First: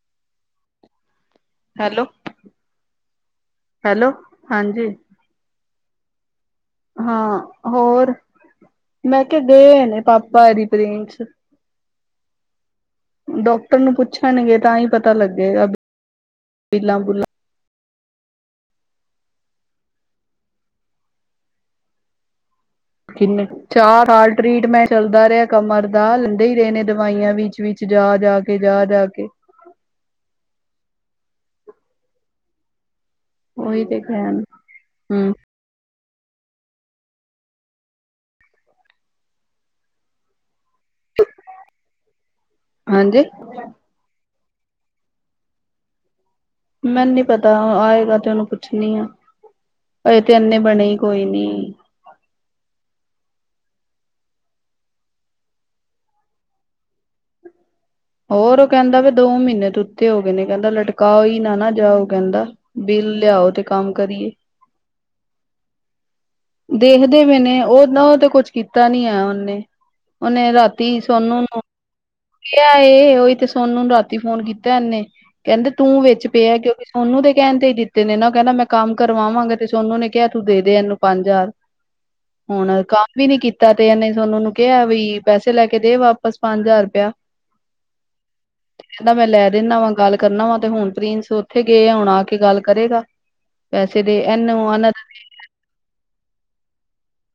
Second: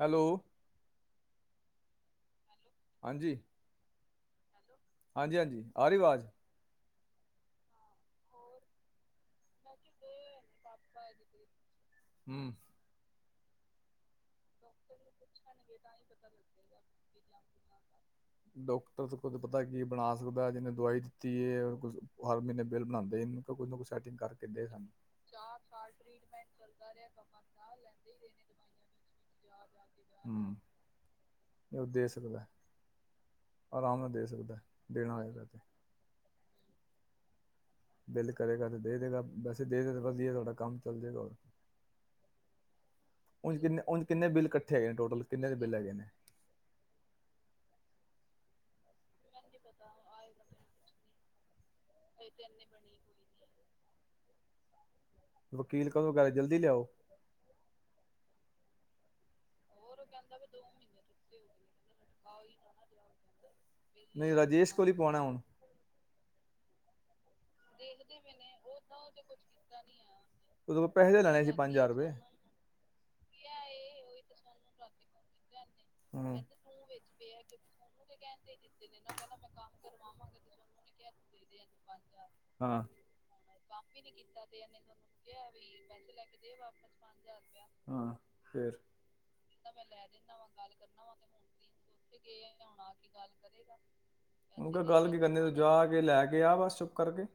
Hello hello ਹਾਂਜੀ hello ਹਾਂਜੀ ਹਾਂਜੀ ਹਾਂਜੀ ਆ ਰਿਵਾਜ਼ ਹਾਂ ਹੋਰ ਮੈਂ ਕਿਹਾ ਗਏ ਨੇ ਪਾਪਾ ਫਿੰਨਸ ਹਮ ਡਾਕਟਰ ਨੂੰ ਪੁੱਛਣਗੇ ਤਾਂ ਹੀ ਪਤਾ ਪਤਾ ਲੱਗੇਗਾ ਪੀਲਾਂ ਬੁਲਾਂ ਡਾਕਟਰ ਪਤਾ ਕੀ ਬਣਾ ਸਕਦਾ ਜਿਹਨੇ ਦਵਾਈ ਦਿੱਤੀ ਹੈ ਹਰ ਮਹੀਨੇ ਬਿੱਲ ਬਣਾਉਂਦੇ ਇਹਨੂੰ ਕਿੰਨੇ ਕਿ ਕੁਝ ਨਾ ਕੁਝ ਚਾਰ ਸੈਟਿੰਗ ਸਾਲ ਕਰਕੇ ਟਰੀਟ ਦੇ ਮੈਂਟ ਸਾਨੂੰ ਚੱਲਦਾ ਰਿਹਾ ਕਮਰ ਦਾ ਲੈਂਦੇ ਹੀ ਰਹੇ ਨੇ ਦਵਾਈਆਂ ਵਿੱਚ ਵਿਚ ਜਾ ਜਾ ਕੇ ਜਾ ਜਾ ਕੇ ਹੂੰ ਇਹ ਉਹ ਦੇ ਸਕਦਾ ਉਹੀ ਤੇ ਆਰਾਮ ਨਾਲ ਦੇ ਕਹਿਣ ਸਕਦਾ ਦੇਣਾ ਹਮ ਆਏਗਾ ਤੇ ਬਿੱਲ ਕਰੇਗਾ ਤੇ ਦੇ ਦੇਗਾ ਵੈਸੇ ਦੇ ਦੇ ਵਧੀਆ ਤੁਹਾਡਾ ਕੰਮ ਚ ਹਾਂਜੀ ਕਿੰਨੇ ਉ ਕਿੰਨੇ ਬਿਲ ਇਕੱਠੇ ਹੈਗੇ ਨੇ ਟੋਟਲ ਕਿੰਨੇ ਦੇ ਬਿੱਲ ਹੈਗੇ ਨੇ ਮੈਨੂੰ ਨੀ ਪਤਾ ਆਏਗਾ ਤੇ ਉਹਨੂੰ ਪੁੱਛਣੀ ਆ ਅ ਤੇ ਇਨੇ ਬਣੇ ਕੋਈ ਨੀ ਤੇ ਇਨੇ ਬਣੀ ਹੋਈ ਵਕੀਲ ਕੋ ਗੱਲ ਜਲਦੀ ਲਿਆਓ ਹੋਰ ਉਹ ਕਹਿੰਦਾ ਵੀ ਦੋ ਮਹੀਨੇ ਤ ਹੋ ਗਏ ਨੇ ਕਹਿੰਦਾ ਲਟਕਾਓ ਹੀ ਨਾ ਨਾ ਜਾਓ ਕਹਿੰਦਾ ਬਿੱਲ ਲਿਆਓ ਤੇ ਕੰਮ ਕਰੀਏ ਨਹੀਂ ਰਾਜੇਸ਼ ਕੋਲ ਹੀ ਪਵਾਉਣਾ ਹੁਣ ਦੇਹ ਮਨ ਨੇ ਉਹ ਨਾ ਉਹ ਤੇ ਕੁਛ ਕੀਤਾ ਨੀ ਆ ਉਹਨੇ ਉਹਹਨੇ ਉਹਦੇ ਕੋਲ ਰਾਤੀ ਪੈਸੇ ਤਾਂ ਸੋਨੂੰ ਲੈਣੇ ਸੀ ਨੂੰ ਪੰਜ ਹਜ਼ਾਰ ਰੁਪਏ ਕਿਹਾ ਇਹ ਉਹੀ ਤੇ ਸੋਨੂੰ ਨੂੰ ਰਾਤੀ ਫੋਨ ਕੀਤਾ ਇਹਨੇ ਕਹਿੰਦੇ ਤੂੰ ਵਿੱਚ ਹੂੰ। ਪਿਆ ਕਿਉਂਕਿ ਸੋਨੂੰ ਤੇ ਕਹਿਣ ਤੇ ਨ ਨਾ ਕਹਿਣਾ ਮੈਂ ਕੰਮ ਕਰਵਾਵਾਂਗੇ ਤੇ ਸੋਨੂੰ ਨੇ ਕਿਹਾ ਤੂੰ ਦੇ ਦੇ ਇਹਨੂੰ ਪੰਜ ਹਜ਼ਾਰ ਹਜ਼ਾਰ। ਹੁਣ ਹਾਂ ਕੰਮ ਵੀ ਨੀ ਕੀਤਾ ਤੇ ਇਹਨੇ ਸੋਨੂੰ ਨੂੰ ਕਿਹਾ ਵੀ ਪੈਸੇ ਲੈ ਕੇ ਦੇ ਵਾਪਸ ਪੰਜ ਹਜ਼ਾਰ ਹਾਂ ਫੇਰ ਕਹਿੰਦਾ ਮੈਂ ਲੈ ਦਿੰਦਾ ਵਾ ਗੱਲ ਕਰਨਾ ਵਾ ਤੇ ਹੁਣ ਪ੍ਰਿੰਸ ਉੱਥੇ ਗਏ ਆ ਹੁਣ ਆ ਕੇ ਗੱਲ ਕਰੇਗਾ ਹ ਕਿਹਾ ਗੱਲ ਪੈਸੇ ਦੇ ਇਹਨੂੰ ਕੀ ਕਰਨੀ, ਤੂੰ ਜਾ ਕੇ ਲੈ ਕੇ ਆ ਬਸ ਕਰਕੇ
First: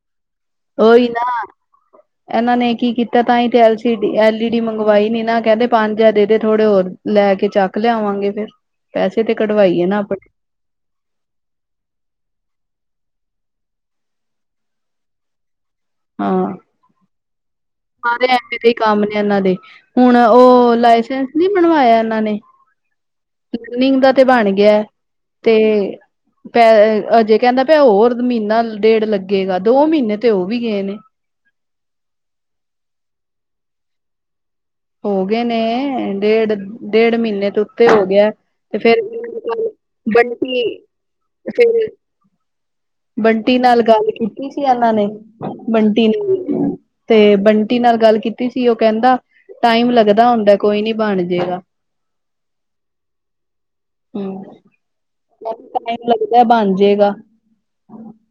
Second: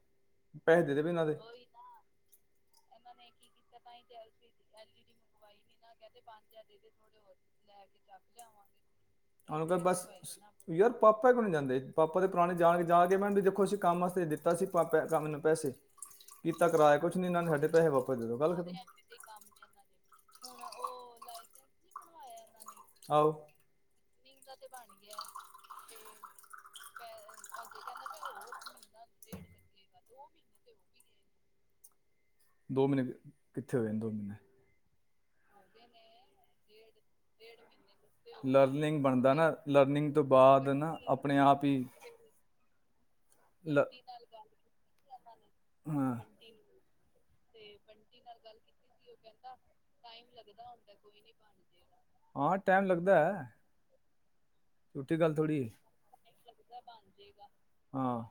ਪੈਸੇ ਦੇ ਦੇ ਉਹੀ ਵੀ ਇਹਨਾਂ ਨਾ ਦੇ ਇਹਨਾਂ ਨੇ ਕੀ ਕੀਤਾ ਤਾਂ ਹੀ ਤੇ L C D L E D ਮੰਗਵਾਈ ਨੀ ਨਾ ਕਹਿੰਦੇ ਪੰਜ ਹਜ਼ਾਰ ਦੇ ਦੇ ਥੋੜੇ ਹੋਰ ਲੈ ਕੇ ਚੱਕ ਲਿਆਵਾਂਗੇ ਫਿਰ ਪੈਸੇ ਤੇ ਹ ਕਢਵਾਈਏ ਨਾ ਬਸ ਆਪਣੇ ਯਾਰ ਪਾਪਾ ਕਿ ਨ ਜਾਂਦੇ, ਪਾਪਾ ਦੇ ਪੁਰਾਣੇ ਜਾਣ ਜਾ ਕੇ ਮੈ ਖੁਸ਼ ਕੰਮ ਵਾਸਤੇ ਦਿੱਤਾ ਸੀ, ਪਾਪਾ ਨੇ ਕੰਮ ਨੂੰ ਪੈਸੇ ਹਾਂ ਕੀਤਾ ਕਰਾਇਆ ਕੁਛ ਨੀ ਇਹਨਾਂ ਵਾਪਸ ਸਾਰੇ ਦੋ ਗੱਲ ਐਵੇਂ ਦੇ ਖਤਮ ਹੀ ਕੰਮ ਨੇ ਉਹਨਾਂ ਦੇ ਹੁਣ ਉਹ ਲਾਇਸੈਂਸ ਨਹੀਂ ਬਣਵਾਇਆ ਇਹਨਾਂ ਨੇ ਨੇ ਆਹੋ ਲਰਨਿੰਗ ਦਾ ਤੇ ਬਣ ਗਿਆ ਤੇ ਪੈ ਅਜੇ ਕਹਿੰਦਾ ਪੈ ਹੋਰ ਮਹੀਨਾ ਡੇੜ ਲੱਗੇਗਾ ਦੋ ਮਹੀਨੇ ਤੇ ਉਹ ਵੀ ਗਏ ਨੇ ਦੋ ਮਹੀਨੇ ਕਿੱਥੇ ਹੋਏ ਨੇ ਦੋ ਮਹੀਨੇ ਹੋ ਗਏ ਨੇ ਡੇਢ ਡੇਢ ਮਹੀਨੇ ਤੋਂ ਉੱਤੇ ਹੋ ਗਿਆ ਤੇ ਲਰਨਿੰਗ ਫੇਰ ਬਣਦਾ ਨਾ ਲਰਨਿੰਗ ਤੋਂ ਬੰਟੀ ਬਾਅਦ ਨਾ ਆਪਣੇ ਆਪ ਫੇਰ ਹੀ ਬੰਟੀ ਨਾਲ ਲ ਗੱਲ ਕੀਤੀ ਸੀ। ਇਹਨਾਂ ਨੇ ਬੰਟੀ ਹਾਂ ਨਾਲ ਤੇ ਬੰਟੀ ਨਾਲ ਗੱਲ ਕੀਤੀ ਸੀ ਉਹ ਕਹਿੰਦਾ ਟਾਈਮ ਲੱਗਦਾ ਹੁੰਦਾ ਕੋਈ ਨੀ ਬਣ ਜੇਗਾ ਹਾਂ ਟਾਈਮ ਲੱਗਦਾ ਹੈ ਹਮ ਛੋਟੀ ਗੱਲ ਥੋੜ੍ਹੀ ਹੈ। ਟਮ ਲੱਗਦਾ ਬਣ ਜੇਗਾ। ਹਾਂ।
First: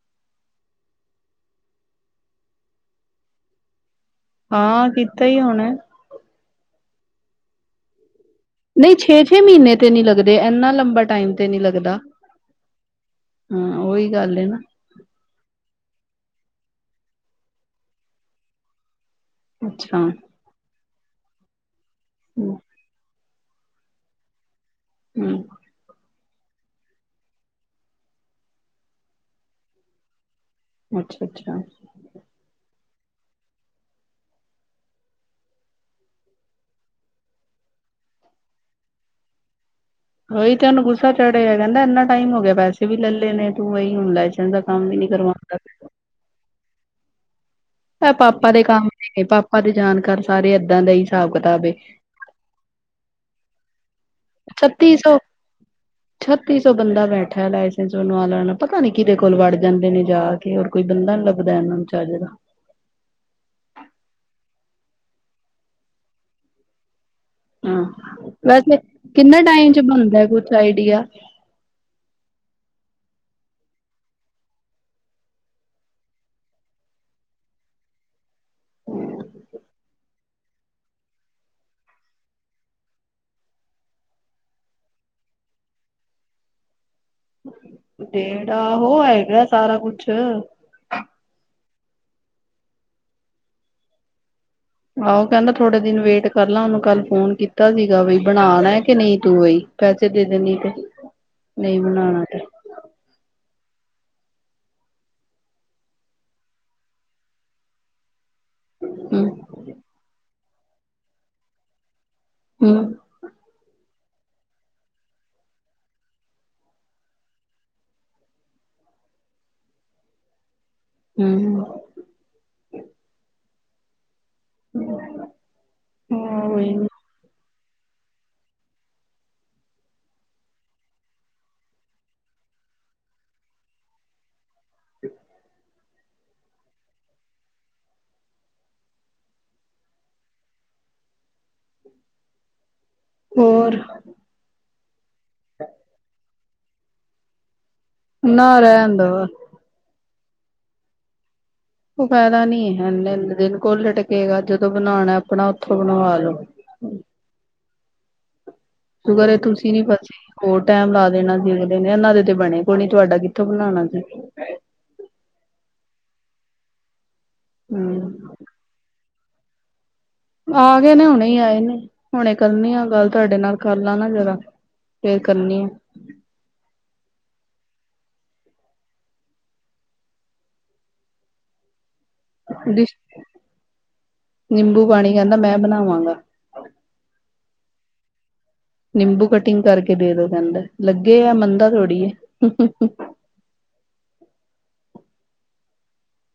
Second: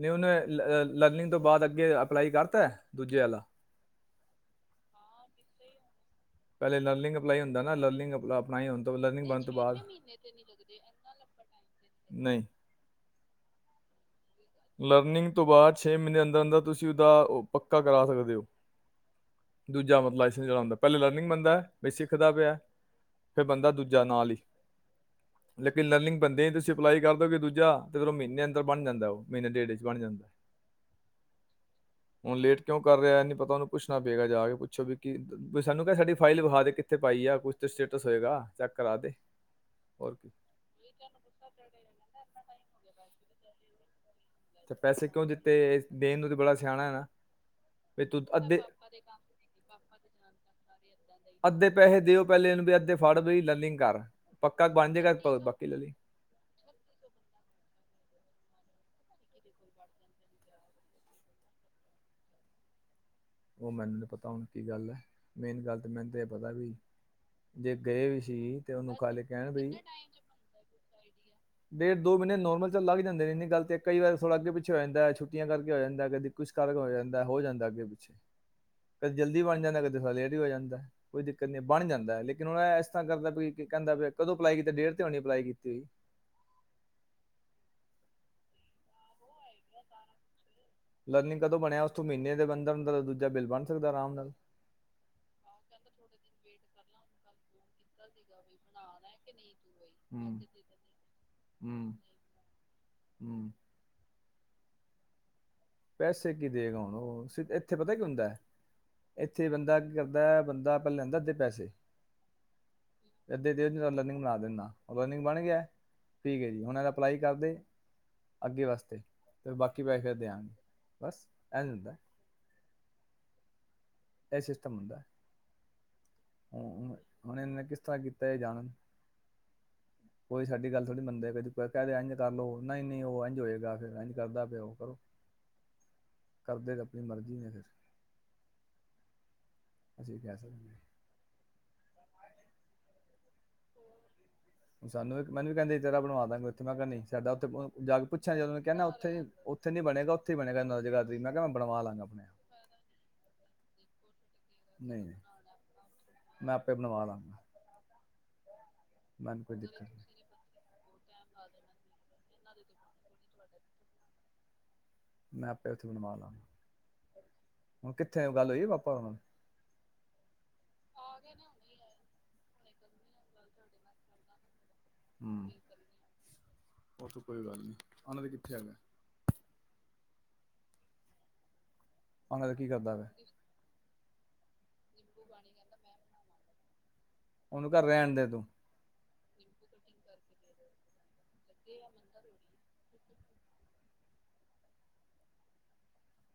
ਨਹੀਂ ਉਹਨੇ ਲਰਨਿੰਗ ਤੋਂ ਬਾਅਦ ਅੱਗੇ ਅਪਲਾਈ ਕਰਤਾ ਦੂਜੇ ਵਾਲਾ ਹਾਂ ਕੀਤਾ ਹੀ ਹੋਣਾ ਪਹਿਲਾ ਲਰਨਿੰਗ ਅਪਲਾਈ ਹੁੰਦਾ, ਨਾ ਲਰਨਗ ਨਹੀਂ ਛੇ ਛੇ ਮਹੀਨੇ ਤੇ ਨੀ ਲੱਗਦੇ ਇਨਾ ਲੰਬਾ ਟਾਈਮ ਤੇ ਨੀ ਲੱਗਦਾ। ਨਹੀਂ ਨਹੀਂ ਹਾਂ ਉਹੀ ਗੱਲ ਹੈ ਨਾ ਲਰਨਿੰਗ ਤੋਂ ਬਾਅਦ ਛੇ ਮਹੀਨੇ ਅੰਦਰ ਅੰਦਰ ਤੁਸੀਂ ਉਹਦਾ ਉਹ ਪੱਕਾ ਕਰਾ ਸਕਦੇ ਹੋ ਅੱਛਾ ਦੂਜਾ ਮਤਲਬ ਲਾਈਸ ਚਲਾਉਂਦਾ। ਪਹਿਲਾ ਲਰਨਿੰਗ ਬੰਦਾ ਹੈ। ਕਿ, ਸਿੱਖ ਦਾ ਪਿਆ ਹੈ। ਫੇਰ ਬੰਦਾ ਦੂਜਾ ਨਾਲ ਹੀ ਹੂੰ ਲੇਕਿਨ ਲਰਨਿੰ ਬੰਣਦੇ ਹੀ ਤੁਸੀਂ ਅਪਲਾਈ ਕਰਦਓਗੇ ਦੂਜਾ ਤੇ ਫਿਰ ਉਹ ਮਹੀਨੇ ਅੰਦਰ ਬਣ ਜਾਂਦਾ ਉਹ ਮਹੀਨੇ ਡੇਢੇ ਚ ਬਣ ਜਾਂਦਾ। ਅੱਛਾ ਅੱਛਾ। ਹੁਣ ਲੇਟ ਕਿਉਂ ਕਰ ਰਿਹਾ ਨ ਪਤਾ ਉਹਨੂੰ ਪੁੱਛਣਾ ਪਏਗਾ ਜਾ ਕੇ ਪੁੱਛੋ ਵੀ ਕੀ ਸਾਨੂੰ ਕਹਿ ਸਾਡੀ ਫਾਈਲ ਵਿਖਾ ਦੇ ਕਿੱਥੇ ਪਾਈ ਆ ਕੁਛ ਤੇ ਸਟੇਟਸ ਹੋਏਗਾ ਚੈੱਕ ਕਰਾ ਦੇ ਹੋਰ ਕੀ ਉਹੀ ਤੇ ਉਹਨੂੰ ਗੁੱਸਾ ਚੜਿਆ ਗਿਆ। ਕਹਿੰਦਾ ਇੰਨਾ ਟਾਈਮ ਹੋ ਗਿਆ ਪੈਸੇ ਵੀ ਲੈੇ ਨੇ ਤੂੰ ਏਈ [inaudible] ਤੇ ਪੈਸੇ ਕਿਉਂ ਦਿੱਤੇ ਦੇਣ ਨੂੰ ਤੇ ਬੜਾ ਸਿਆਣਾ ਹੈ ਨਾ ਵੀ ਇਹ ਤੂੰ ਪਾਪਾ ਅੱਧੇ ਦੇ ਕੰਮ ਪਾਪਾ ਦੇ ਜਾਣਕਾਰ ਸਾਰੇ ਏਦਾਂ ਦਾ ਹੀ ਹਿਸਾਬ ਕਿਤਾਬ ਅੱਧੇ ਪੈਸੇ ਦਿਓ ਪਹਿਲੇ ਇਹਨੂੰ ਵੀ ਅੱਧੇ ਫੜ [unintelligible] ਬਣ ਛੱਤੀ ਸੌ ਜਾਏਗਾ ਬਾਕੀ ਲੈ ਲਈ ਛੱਤੀ ਸੌ ਬੰਦਾ ਬੈਠਾ ਲਾਇਸੈਂਸਨਣ ਪਤਾ ਨ ਨਹੀ ਕਿਤੇ ਕੋਲ ਵੜ ਜਾਂਦੇ ਨੇ ਜਾ ਕੇ ਹੋਰ ਕੋਈ ਬੰਦਾ ਨੀ ਲੱਗਦਾ ਇਹਨਾਂ ਨੂੰ ਚੱਜ ਦਾ [inaudible] ਜੇ ਹਾਂ ਗਏ ਵੀ ਸੀ ਤੇ ਵੈਸੇ ਉਹਨੂੰ ਖਾੇ ਕਿੰਨੇ ਕਹਿਣ ਬਈ ਟਾਈਮ ਚ ਬਣਦਾ ਕੁਛ ਆਈਡੀਆ ਡੇਢ ਦੋ ਮਹੀਨੇ ਨੋਰਮਲ ਚੱਲਲਾ ਨੇੰਨੀ ਗਤ ਹੈ ਕਈ ਵਾਰ ਥੋੜ੍ਹਾ ਅੱਗੇ ਪਿੱਛੇ ਹੋ ਜਾਂਦਾ ਛੁੱਟੀਆਂ ਕਰਕੇ ਜਾਂਦਾ ਕਦੇ ਕੁਛ ਕਰਕੇ ਹੋ ਜਾਂਦਾ ਹੋ ਜਾਂਦਾ ਅੱਗੇ ਪਿੱਛੇ ਕਦੇ ਜਲਦੀ ਬਣ ਜਾਂਦਾ ਕਦੇ ਥਾ ਲੇਟ ਵੀ ਹੋ ਜਾਂਦਾ ਕੋਈ ਦਿੱਕਤ ਨਹੀਂ ਬਣ ਜਾਂਦਾ ਲੇਕਿਨ ਉਹਨ ਇਸ ਤਰ੍ਹਾਂ ਕਰਦਾ ਵੀ ਕਹਿੰਦਾ ਵੀ ਕਦੋਂ ਅਪਲਾਈ ਕੀਤੀ ਡੇਰ ਤੇ ਹੋਣੀ ਅਪਲਾਈ ਕੀਤੀ ਹੋਈ ਡੇਢ ਆੋ ਹੈਗਾ ਸਾਰਾ ਕੁਛ ਲਰਨਿੰਗ ਕਦੋਂ ਬਣਿਆ ਉਸਥੋਂ ਮਹੀਨੇ ਦੇ ਅੰਦਰ ਅੰ ਦੂਜਾ ਬਿੱਲ ਬਣ ਸਕਦਾ ਆਰਾਮ ਨਾਲ ਆਹੋ ਕਹਿੰਦਾ ਥੋੜੇ ਦਿਨ ਵੇਟ ਕਰ ਲ ਉਹਨੂੰ ਕੱਲ ਫੋਨ ਕੀਤਾ ਸੀਗਾ ਬਈ ਬਣਾਣਾ ਕਿ ਨਹੀਂ ਤੂੰ ਈ ਪੈਸੇ ਦੇ ਹੂੰ ਦੇਣੀ ਤੇ ਨਹੀਂ ਹੂੰ ਬਨਾਣਾ ਤੇ ਹੂੰ ਪੈਸੇ ਕੀ ਦੇਗਾ ਹੁਣ ਉਹ ਇੱਥੇ ਪਤਾ ਕੀ ਹੁੰਦਾ ਹੂੰ ਇੱਥੇ ਬੰਦਾ ਕੀ ਕਰਦਾ ਬੰਦਾ ਆਪਾਂ ਲੈਂਦਾ ਇੱਧੇ ਪੈਸੇ ਹੂੰ ਅੱਦ ਦਿ ਚੱਲ ਨ ਬਣਾ ਦਿੰਦਾ ਲਰਨਿੰਗ ਬਣ ਗਿਆ ਪੀਕ ਜੀ ਹੁਣ ਯ ਅਪਲਾਈ ਕਰਦੇ ਅੱਗੇ ਵਾਸਤੇ ਤੇ ਬਾਕੀ ਪੈਸੇ ਫੇਿਰ ਦੇਿਆਂਗੇ ਬਸ ਐ ਹੂੰ ਹਦਾ ਇਹ ਸਿਸਟਮ ਹੁੰਦਾ ਹ ਹਾਂ ਉਹੀ ਉਹੁਣ ਕਿਸ ਤਰ੍ਹਾਂ ਕੀਤਾ ਇਹ ਜਾਣ ਕੋਈ ਸਾਡੀ ਗੱਲ ਥੋੜ੍ਹੀ ਮੰਨਦੇ ਕਹਿ ਦ ਇੰਝ ਕਰ ਲਓ ਨਹੀਂ ਨਹੀਂ ਉਹ ਇੰਝ ਹੋਏਗਾ ਫਿਰ ਇੰਝ ਕਰਦਾ ਪਿਆ ਉਹ ਕਰੋ ਕਰਦੇ ਕੁ ਆਪਣੀ ਮਰਜ਼ੀ ਨੇ ਫਿਰ ਅਸੀਂ ਕਹਿ ਸਕ ਹੋਰ ਸਾਨੂੰ ਇੱਕ ਮਨੂੰ ਕਹਿੰਦੇ ਜਿਹੜ ਬਵਾ ਦਾਂਗੇ ੇੈਂ ਕਿਹਾ ਨਹੀਂ ਸਾਡਾ ਉੱਥੇ ਜਾ ਕੇ ਪੁੱਛਿਆ ਨਾ ਜਦੋਂ ਕਹਿੰਦਾ ਰਹਿਣ ਦੋ ਉੱਥੇ ਉਥੇ ਨੀ ਬਣੇਗਾੇ ਇੱੇ ਬਿਆ ਜ੍ਹਾ ਮੈਂ ਕਿਹਾ ਬਣਵਾ ਲਾਂਗਾ ਉਹ ਆਪਣੇ ਆਪ। ਫਾਇਦਾ ਨਹੀਂੀ ਹੈ ਦਿਨ ਕੋ ਟ ਗਾ ਜਦੋਂ ਨਹੀਂ ਨਹੀਂ, ਬਣਾਉਣਾ ਆਪਣਾ ਉਓਥੋਂ ਬਣਵਾ ਮੈਂ ਆਪੇ ਲੋੋ ਬਣਵਾ ਲਾਂਗਾ ਤਗਰ ਇਹ ਮੈਨੂੰ ਕੋਈ ਤੁਸੀਂ ਦਿੱਕਤ ਨੀ ਨਹੀਂ ਪਤਾ ਹੋਰ ਟੈਮ ਲਾ ਦੇਣਾ ਦੇ ਨੇ ਇਹਨਾਂ ਦੇ ਤੇ ਬਣੇ ਕੋ ਨ ਤੁਹਾਡਾ ਕਿੱਥੋਂ ਬਣਾਣਾ ਸੀ ਮੈਂ ਆਪੇ ਉੱਥੇ ਬਣਵਾ ਲਵ ਹੁਣ ਕਿੱਥੇ ਹਮ ਗੱਲ ਹੋਈਏ ਪਾਪਾ ਹਣ ਆ ਗਏ ਨੇ ਹੁਣੇ ਹੀ ਆਏ ਨੇ ਹੁਣੇ ਕਰਨੀ ਆ ਗੱਲ ਤੁਹਾਡੇ ਨਾਲ ਕਰ ਲਾ ਨਾ ਜਰਾ ਫੇਰ ਹੂੰ ਕਰਨੀ ਆ ਉਹ ਤਾਂ ਕੋਈ ਗੱਲ ਨੀ ਉਹਨਾਂ ਤੇ ਕਿੱਥੇ ਆ ਉਹਨਾਂ ਦਾ ਕੀ ਕਰਦਾ ਫਿਰ ਨਬੂ ਪਾਣੀ ਕਹਿੰਦਾ ਮੈਂ ਬਣਾਵਾਂਗਾ ਉਹਨੂੰ ਕਿਹ ਰਹਿਣ ਦੇ ਤੂੰ ਨਿੰਬੂ ਕਟਿੰਗ ਕਰਕੇ ਦੇ ਦੋ ਕਹਿੰਦਾ ਲੱ ਗਏ ਆ ਮੰਦਾ ਤਥੋੜੀਏ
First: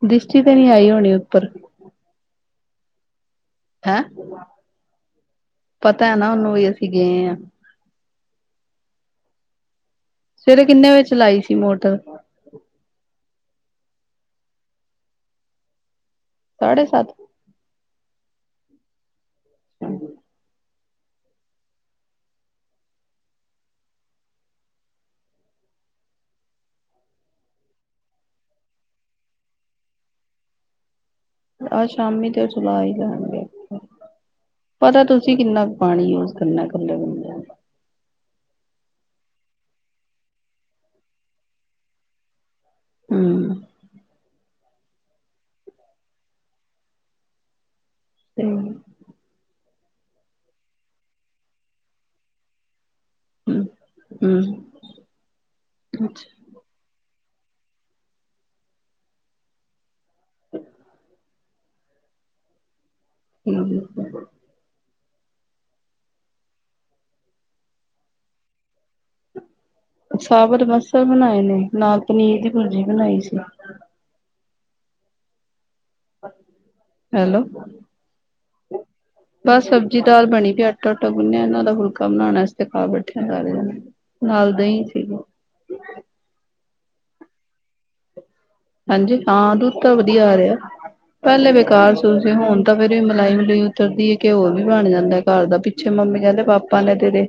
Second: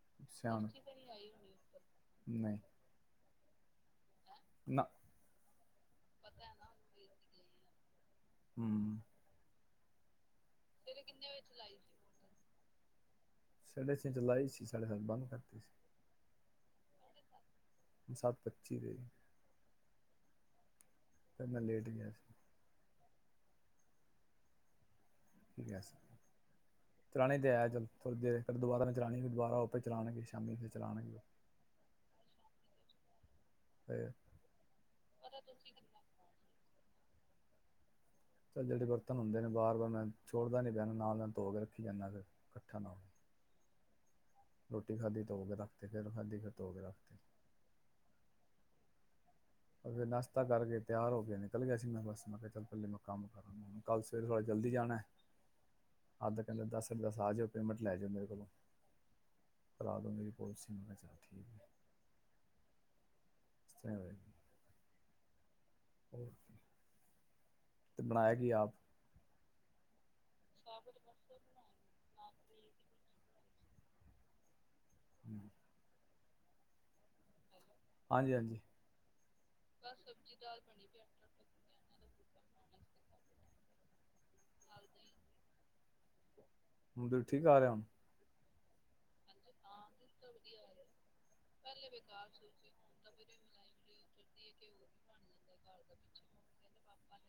ਦ੍ਰਸ਼ਟੀ ਤੇ ਨਹੀਂੀ ਸਿਆਣ ਆਈ ਹੋਣੀ ਉੱਪਰ ਨਹੀਂ ਹੈਂ ਨਾ ਪਤਾ ਹੈ ਨਾ ਉਹਨੂੰ ਵੀ ਅਸੀਂ ਗਏ ਹਾਂ ਹਮ ਸਵੇਰੇ ਕਿੰਨੇ ਵਜੇ ਚਲਾਈ ਸੀ ਮੋਟਰ ਸਡੇਥੇ ਚਲਾਈ ਸੀ ਸਾੇ ਬੰਦ ਕਰਤੀ ਸੀ ਸਾਢੇ ਸੱਤ ਹ ਸਭ ਪੱਚੀ ਗਈ ਫ ਮੈਂ ਲੇਟ ਗਿਆ ਸੀ ਠੀਕ ਚਲਾਉਣੀ ਤੇ ਆ ਚੱਲ ਥੋੜੀ ਦੇਰ ਫ ਦੁਬਾਰਾ ਮੈਂ ਚਲਾਉਣੀ ਦੁਬਾਰਾ ਉੇ ਚਲਾਉਣਗੇ ਸ਼ਾਮੀ ਚਲਾਉਣਗੇ ਆਹ ਸ਼ਾਮੀ ਤੇ ਚਲਾ ਹੀ ਜਾਣਗੇ ਫਿਰ ਪਤਾ ਤੁਸੀਂ ਕਿੰਨਾ ਕੁ ਪਾਣੀ ਯੂਜ ਕਰਨਾ ਗੱਲ ਗੱਲ ਚੱਲ ਜਿਹੜੇ ਬਰਤਨ ਹੁੰਦੇ ਨੇ ਬਾਰ ਵਾਰ ਮੈਂ ਛੋੜਦਾ ਨੀ ਪੈਣਾ ਨਾਲ ਮੈਂ ਧੋ ਕੇ ਰੱਖੀ ਜਾਂਦਾ ਫਿਰ ਇਕੱਠਾ ਨਾ ਹੋਵੇ ਹਮ ਰੋਟੀ ਖਾਧੀ ਧੋ ਕੇ ਰੱਖਦੇ ਫਿਰ ਖਾਧੀ ਫਿਰ ਧੋ ਕੇ ਰੱਖਦੇ ਤੇਮ ਫਿਰ ਨਾਸ਼ਤਾ ਕਰਕੇ ਤਿਆਰ ਹੋ ਕੇ ਨਿਕਲ ਗਿਆ ਸੀ ਮੈਂ ਬਸ ਮੈਂ ਕਿਹਾ ਚੱਲ ਪੱਲੇ ਕੰਮ ਕੱਲ ਸਵੇਰੇ ਥੋੜ੍ਹਾ ਹਮ ਜਲਦੀ ਜਾਣਾ ਅੱਛਾ ਅੱਧ ਕਹਿੰਦੇ ਦਸ ਦ ਆ ਜਾਿਓ ਪੇਮੈਂਟ ਲੈ ਜਾਓ ਮੇਰੇ ਕੋਲੋਂ ਕਰਾ ਦਿਓ ਮੇਰੀ ਪੋਲਸੀ ਠੀਕ ਹਮ ਇਸ ਤਰ੍ਹਾਂ ਹੀ ਹੋਏਗੀ ਤੇ ਬਣਾਇਆ ਕੀ ਆਪ [unintelligible] ਸਾਬਤ ਮਸਰ ਬਣਾਏ ਨੇ ਨਾਲ ਪਨੀਰ ਦੀ ਭੁੁਰਜੀ ਬਣਾਈ ਸੀ ਹਮ ਹੈਲੋ ਹਾਂਜੀ ਹਾਂਜੀ ਬਸ ਸਬਜ਼ੀ ਦਾਲ ਬਣੀ ਪਈ ਆਟਾ ਆਟਾ ਗੁਨਿਆ ਇਹਨਾਂ ਦਾ ਹੁਲਕਾ ਬਣਾਉਣ ਵਾਸਤੇ ਖਾ ਬੈਠਿਆ ਜਾ ਰਹੀਆਂ ਨੇ ਨਾਲ ਦਹੀਂ ਸੀਗੇ ਹੁਣ ਤੁਠੀਕ ਆ ਰਿਹਾ ਹੁਣ ਹਾਂਜੀ ਹਾਂ ਦੁੱਧ ਤਾਂ ਵਧੀਆ ਆ ਰਿਹਾ ਪਹਿਲੇ ਬੇਕਾਰ ਸੂਸ ਹੁਣ ਤਾਂ ਫੇਿਰ ਵੀ ਮਲਾਈ ਉਤਰਦੀ ਹੈ ਘਿਓ ਵੀ ਬਣ ਜਾਂਦਾ ਘਰ ਦਾ ਪਿੱਛੇ ਮੰਮੀ ਕਹਿੰਦੇ ਪਾਪਾ ਨੇ ਤੇਰੇ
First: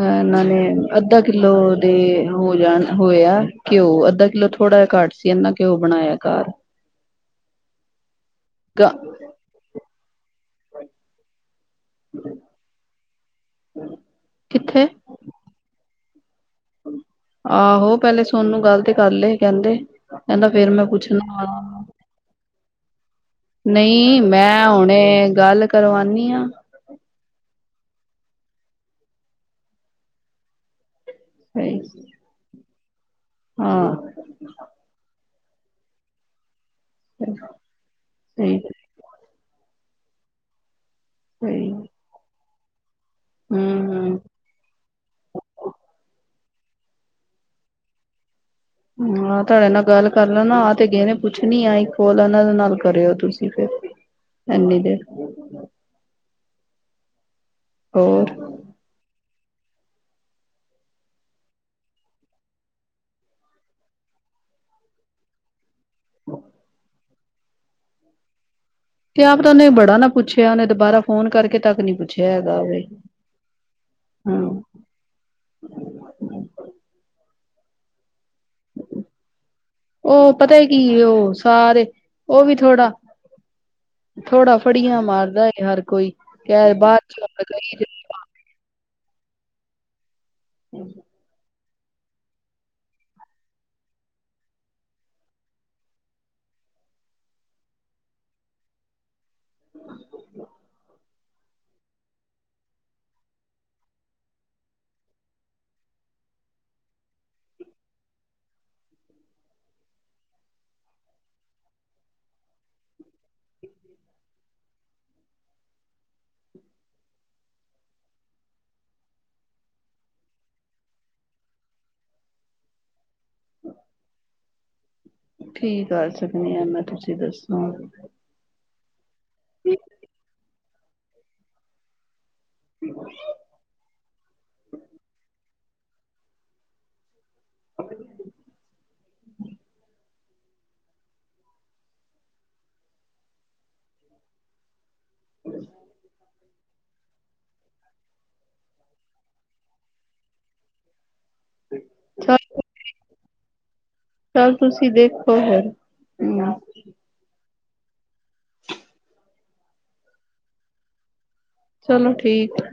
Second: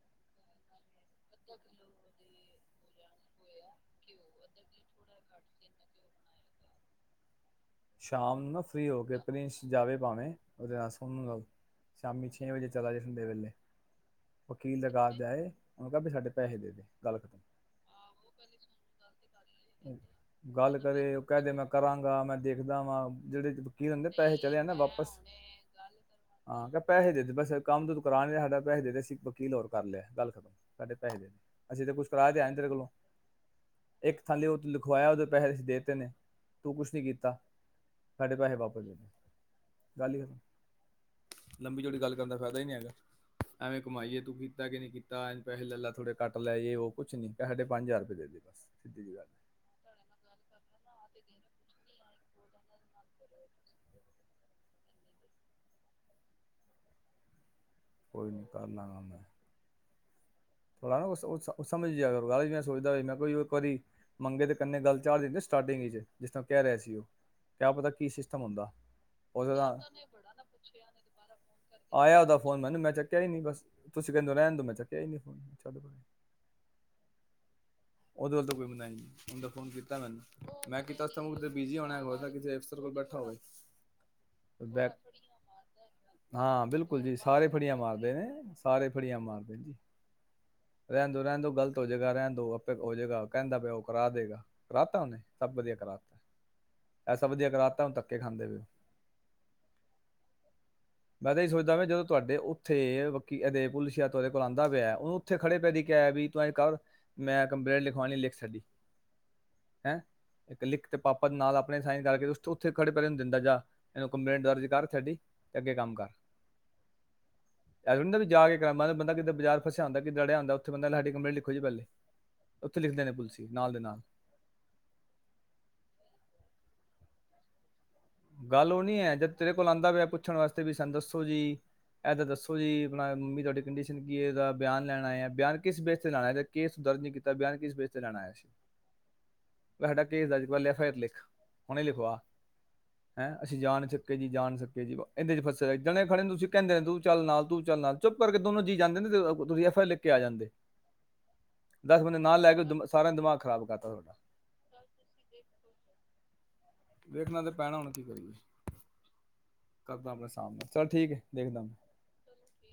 ਅ ਇਹਨਾਂ ਨੇ ਅੱਧਾ ਕਿੱਲੋ ਦੇ ਹੋ ਜਾਣ ਹੋਇਆ ਘਿਓ ਅੱਧਾ ਕਿੱਲੋ ਥੋੜਾ ਜਿਹਾ ਘੱਟ ਸੀ ਇਹਨਾ ਕਿ ਉਹ ਬਣਾਇਆ ਘਰ ਸ਼ਾਮ ਨੂੰ ਨਾ ਫ੍ਰਰੀ ਗ ਹੋ ਕੇ ਪ੍ਰਿੰਸ ਜਾਵੇ ਭਾਵੇਂ ਉਹਰਾਸਣ ਲਓ ਸ਼ਾਮੀ ਛੇ ਵਜੇ ਚਲਾ ਜ ਹ ਦੇ ਵੇਲੇ ਵਕੀਲ ਕਿੱਥੇ ਲਗਾਤ ਜਾਏ ਵੀ ਸਾਡੇ ਪੈਸੇ ਦੇ ਦੇ ਗੱਲ ਖਤਮ ਆਹੋ ਪਹਿਲੇ ਸੋਨ ਨੂੰ ਗੱਲ ਤੇ ਕਰ ਲਏ ਕਹਿੰਦੇ ਕਹਿੰਦਾ ਫੇਰ ਗੱਲ ਮੈਂ ਕਰੇ ਉਹ ਕਹਿ ਪੁੱਛਣਾ ਦੇ ਮੈਂ ਕਰਾਂਗਾ ਮੈਂ ਦੇਖਦਾ ਵਾਂ ਜਿਹੜੇ ਵਕੀਲ ਹੁੰਦੇ ਨਹੀਂ ਪੈਸੇ ਚਲੇ ਮੈਂ ਨਾ ਵਾਪਸ ਹੁਣੇ ਗੱਲ ਕਰਵਾਨੀ ਆ ਹਾਂ ਕ ਪੈਸੇ ਦੇ ਬਸ ਕੰਮ ਤੋਂ ਦਕਾਨ ਸਾਡਾ ਪੈਸੇ ਦੇ ਸੀ ਵਕੀਲ ਹੋਰ ਕਰ ਲਿਆ ਗੱਲ ਖਤਮ ਸਾਡੇ ਪਦੇ ਅਸੀਂ ਤਾਂ ਕੁੱਛ ਕਰਾ ਦੇ ਆ ਤੇਰੇ ਕੋਲੋਂ ਹਾਂ ਉਹੂੰ ਲਿਖਵਾਇਆ ਉਹਦੇ ਪੈਸੇ ਅ ਦੇ ਦਿੱਤੇ ਨੇ ਤੂੰ ਕੁਛ ਨੀ ਕੀਤਾ ਸਾਡੇ ਪੈਸੇ ਸਹੀ ਵਾਪਰ ਜਦੇ ਗਾਲ ਹ ਸਹੀ ਲੰਬੀ ਜੋੜੀ ਗੱਲ ਕਰਦਾ ਖਦਾ ਹੀ ਨਹੀਂ ਹੈ ਹੂੰ ਐਵੇਂ ਕਮਾਈਏ ਹੂੰ ਤੂੰ ਕੀਤਾ ਕਿ ਨਹੀਂੀ ਕੀਤਾ ਐ ਪੈਸੇ ਲੈਾ ਥੋੜੇ ਘੱਟ ਲੈ ਜੇ ਉਹ ਕੁਛ ਨੀ ਸਾਡੇ ਪੰਜ ਹਜ਼ਾਰ ਰੁਪਏ ਦੇ ਬਸ ਸਿੱਧੀ ਹ ਜੀ ਗੱਲ ਤੁਹਾਡੇ ਨਾਲ ਗੱਲ ਕਰ ਲੈਣਾ ਆਹ ਤੇ ਗਏ ਨੇ ਕੁਛ ਨੀ ਆਈ ਕੋਲ ਇਹਨਾ ਦੇ ਨਾਲ ਕਰਿਓ ਤੁਸੀਂ ਫਿਰ ਇਨੀ ਦੇਰ ਹੋਰ ਕੋਈ ਨਹੀਂੀ ਕਰ ਲਾਂਗਾ ਮੈਂ ਥੋੜਾ ਨਾ ਸਮਝ ਗਿਆ ਕਰੋ ਮੈਂ ਸੋਚਦਾ ਮੈਂ ਕੋਈ ਇੱਕ ਵਾਰੀ ਮੰਗੇ ਤੇ ਗੱਲ ਚਝਾੜ ਦਿੰਦੇ ਸਟਾਰਟਿੰਗ ਵਿੱਚ ਜਿਸ ਤਰ੍ਹਾਂ ਕਹਿ ਰਿਹਾ ਸੀ ਉਹ ਕਿਆ ਪਤਾ ਕੀ ਸਿਸਟਮ ਹੁੰਦਾ ਤੇ ਆਪ ਤਾਂ ਉਹਦੇ ਉਹਨੇ ਨਾਲ ਬੜਾ ਨਾ ਪੁੱਛਿਆ ਉਹਨੇ ਦੁਬਾਰਾ ਫੋਨ ਕਰਕੇ ਤੱਕ ਨੀ ਆਇਆ ਪੁੱਛਿਆ ਉਹਦਾ ਫੋਨ ਹੈਗਾ ਮੈਨੂੰ ਮੈਂ ਚੱਕਿਆ ਹੀ ਹਮ ਚੱਲ ਭਏ ਉਹਦੇ ਵੱਲ ਕੋਈ ਬੰਈ ਹ ਫੋਨ ਕੀਤਾ ਉਹ ਮੈਨੂੰ ਪਤਾ ਕੀ ਮੈਂ ਕੀਤਾ ਉਹ ਬਿਜੀ ਸਾਰੇ ਹੋਣਾ ਉਹ ਵੀ ਅਫਸ ਕੋਲ ਥੋੜਾ ਬੈਠਾ ਹੋਵੇ ਥੋੜਾ ਫੜੀਆਂ ਮਾਰਦਾ ਏ ਹਰ ਕੋਈ ਹਾਂ ਕਹਿ ਬਿਲਕੁਲ ਬਾਅਦ ਜੀ ਚ ਸਾਰੇ ਫੜੀਆਂ ਕਈ ਮਾਰਦੇ ਨੇ ਸਾਰੇ ੜੀਆਂ ਮਾਰਦੇ ਜ ਰਹਿੰਦਾ ਰਹਿੰ ਦ ਗਲਤ ੋ ਜਗ੍ਹਾ ਰਹਿਣ ਦੋ ਆਪ ਉਹ ਜਗ੍ਹਾ ਕਹਿੰਦਾ ਪਿਆ ਉਹ ਕਰਾ ਦੇਗਾ ਕਰਾ ਤਾ ਉਹਨੇ ਸਭ ਵਧੀਆ ਕਰਾਤਾ ਐਸਾ ਵਧੀਆ ਕਰਾਤਾਾ ਉਹ ਧੱਕੇ ਖਾਂਦੇ ਪ ਉਹ ਮੈਂ ਤਾਂ ਇਹ ਸੋਚਦਾ ਵੀ ਜਦੋਂ ਤੁਹਾਡੇ ਉੱਥੇ ਬਾਕੀ ਇਹਦੇ ਪੁਲਿਸ ਜਾਂਹਾਦੇ ਕੋਲ ਆਉਂਦਾ ਪਿਆ ਓਨੂੰ ਉੱਥੇ ਖੜੇ ਪੈਦੀ ਕ ਵੀ ਤੂੰ ਕਰ ਮੈਂ ਕੰਪਲੇਂਟ ਲਿਖਵਾਉਣੀ ਲਿਖ ਸਾਡੀ ਹੈਂ ਇੱਕ ਲਿਖ ਤੇ ਪਾਪਾ ਨਾਲ ਆਪਣੇ ਸਾਈਨ ਕਰਕੇ ਉਥੇ ਖੜੇ ਪਨੂੰ ਦਿੰਦਾ ਜਾ ਇਹਨੂੰ ਕੰਪਲੇਂਟ ਦਰਜ ਕਰ ਸਾਡੀ ਤੇ ਅੱਗੇ ਕੰਮ ਕਰ ਜਾ ਕੇ ਕਰ ਬੰਦਾ ਕਿੱਾਂ ਬਾਜ਼ਾਰ ਫਸਿਆ ਆਉਂਦਾ ਕਿੱਦਾਂ ਰੜਿਆਉਂਦਾ ਉੱਥੇ ਬੰਦਾ ਸਾਡੀ ਕੰਪਰੇ ਲਿਖੋ ਜੀ ਪਹਿਲੇ ਉੱਥੇ ਲਿਖਦੇ ਨੇ ਪੁਲਸੀ ਨਾਲ ਦੇ ਨਾਲ ਕੀ ਕਰ ਸਕਣੀ ਆ ਮੈਂ ਤੁਸੀਂ ਦੱਸੋ ਗੱਲ ਉਹ ਨੀ ਹੈ ਜ ਤੇਰੇ ਕੋਲ ਆਂਦਾ ਪਿਆ ਪੁਛਣਾਸਤੇ ਵੀ ਸਾਨੂੰ ਦੱਸੋ ਜੀ ਇਹ ਤਾਂ ਦੱਸੋ ੋ ਜੀ ਆਪਣਾ ਮੰਮੀ ਤੁਹਾਡੀ ਕੰਡੀਸ਼ਨ ਕੀ ਹੈ ਇਹਦਾ ਬਿਆਨ ਲੈਣ ਆਇਆ ਬਿਆਨ ਕਿਸ ਬੇਸ ਤੇ ਲਾਣਾ ਕੇਸ ਦਰਜ ਨਹੀਂ ਕੀਤਾ ਬਿਆਨ ਕਿਸ ਬੇਜ ਤੇ ਜਾਣਾ ਆਇਆ ਸੀ ਹਟਕ ਅਜ ਲੈਫਤ ਲਿਖ ਹੁਣੇ ਲਿਖ ਹੈਂ ਅਸੀਂ ਜਾਣ ਸਕੇ ਜੀ ਜਾਣ ਸਕੇ ਜੀ ਇਹਦੇ ਚ ਫਸੇ ਜਣੇ ਖੜੇ ਨੇ ਤੁਸੀਂ ਕਹਿੰਦੇ ਨੇ ਤੂੰ ਚੱਲ ਨਾਲ ਤੂੰ ਚੱਲ ਨਾਲ ਚੁੱਪ ਕਰਕੇ ਦੋਨੋ ਜੀ ਜਾਂਦੇ ਨੇ ਤੁਸੀਂ ਐਫ ਆਈ ਲੈ ਕੇ ਆ ਜਾਂਦੇ ਦਸ ਬੰਦੇ ਚੱਲ ਨਾਲ ਲੈ ਕੇਮ ਸਾਰਿਆਂ ਦਿਮਾਗ ਖ਼ਰਾਬ ਕਰਤਾ ਤੁਹਾਡਾ ਚੱਲ ਤੁਸੀਂ ਦੇਖੋ ਫਿਰ ਹਮ ਵੇਖਣਾ ਤੇ ਪੈਣਾ ਉਹਣਾ ਕੀ ਕਰੀਏ ਕਰਦਾ ਆਪਣੇ ਸਾਮਣੇ ਚੱਲ ਠੀਕ ਹੈ ਦੇਖਦਾ ਮੈਂ ਚਲੋ ਠੀਕ ਆ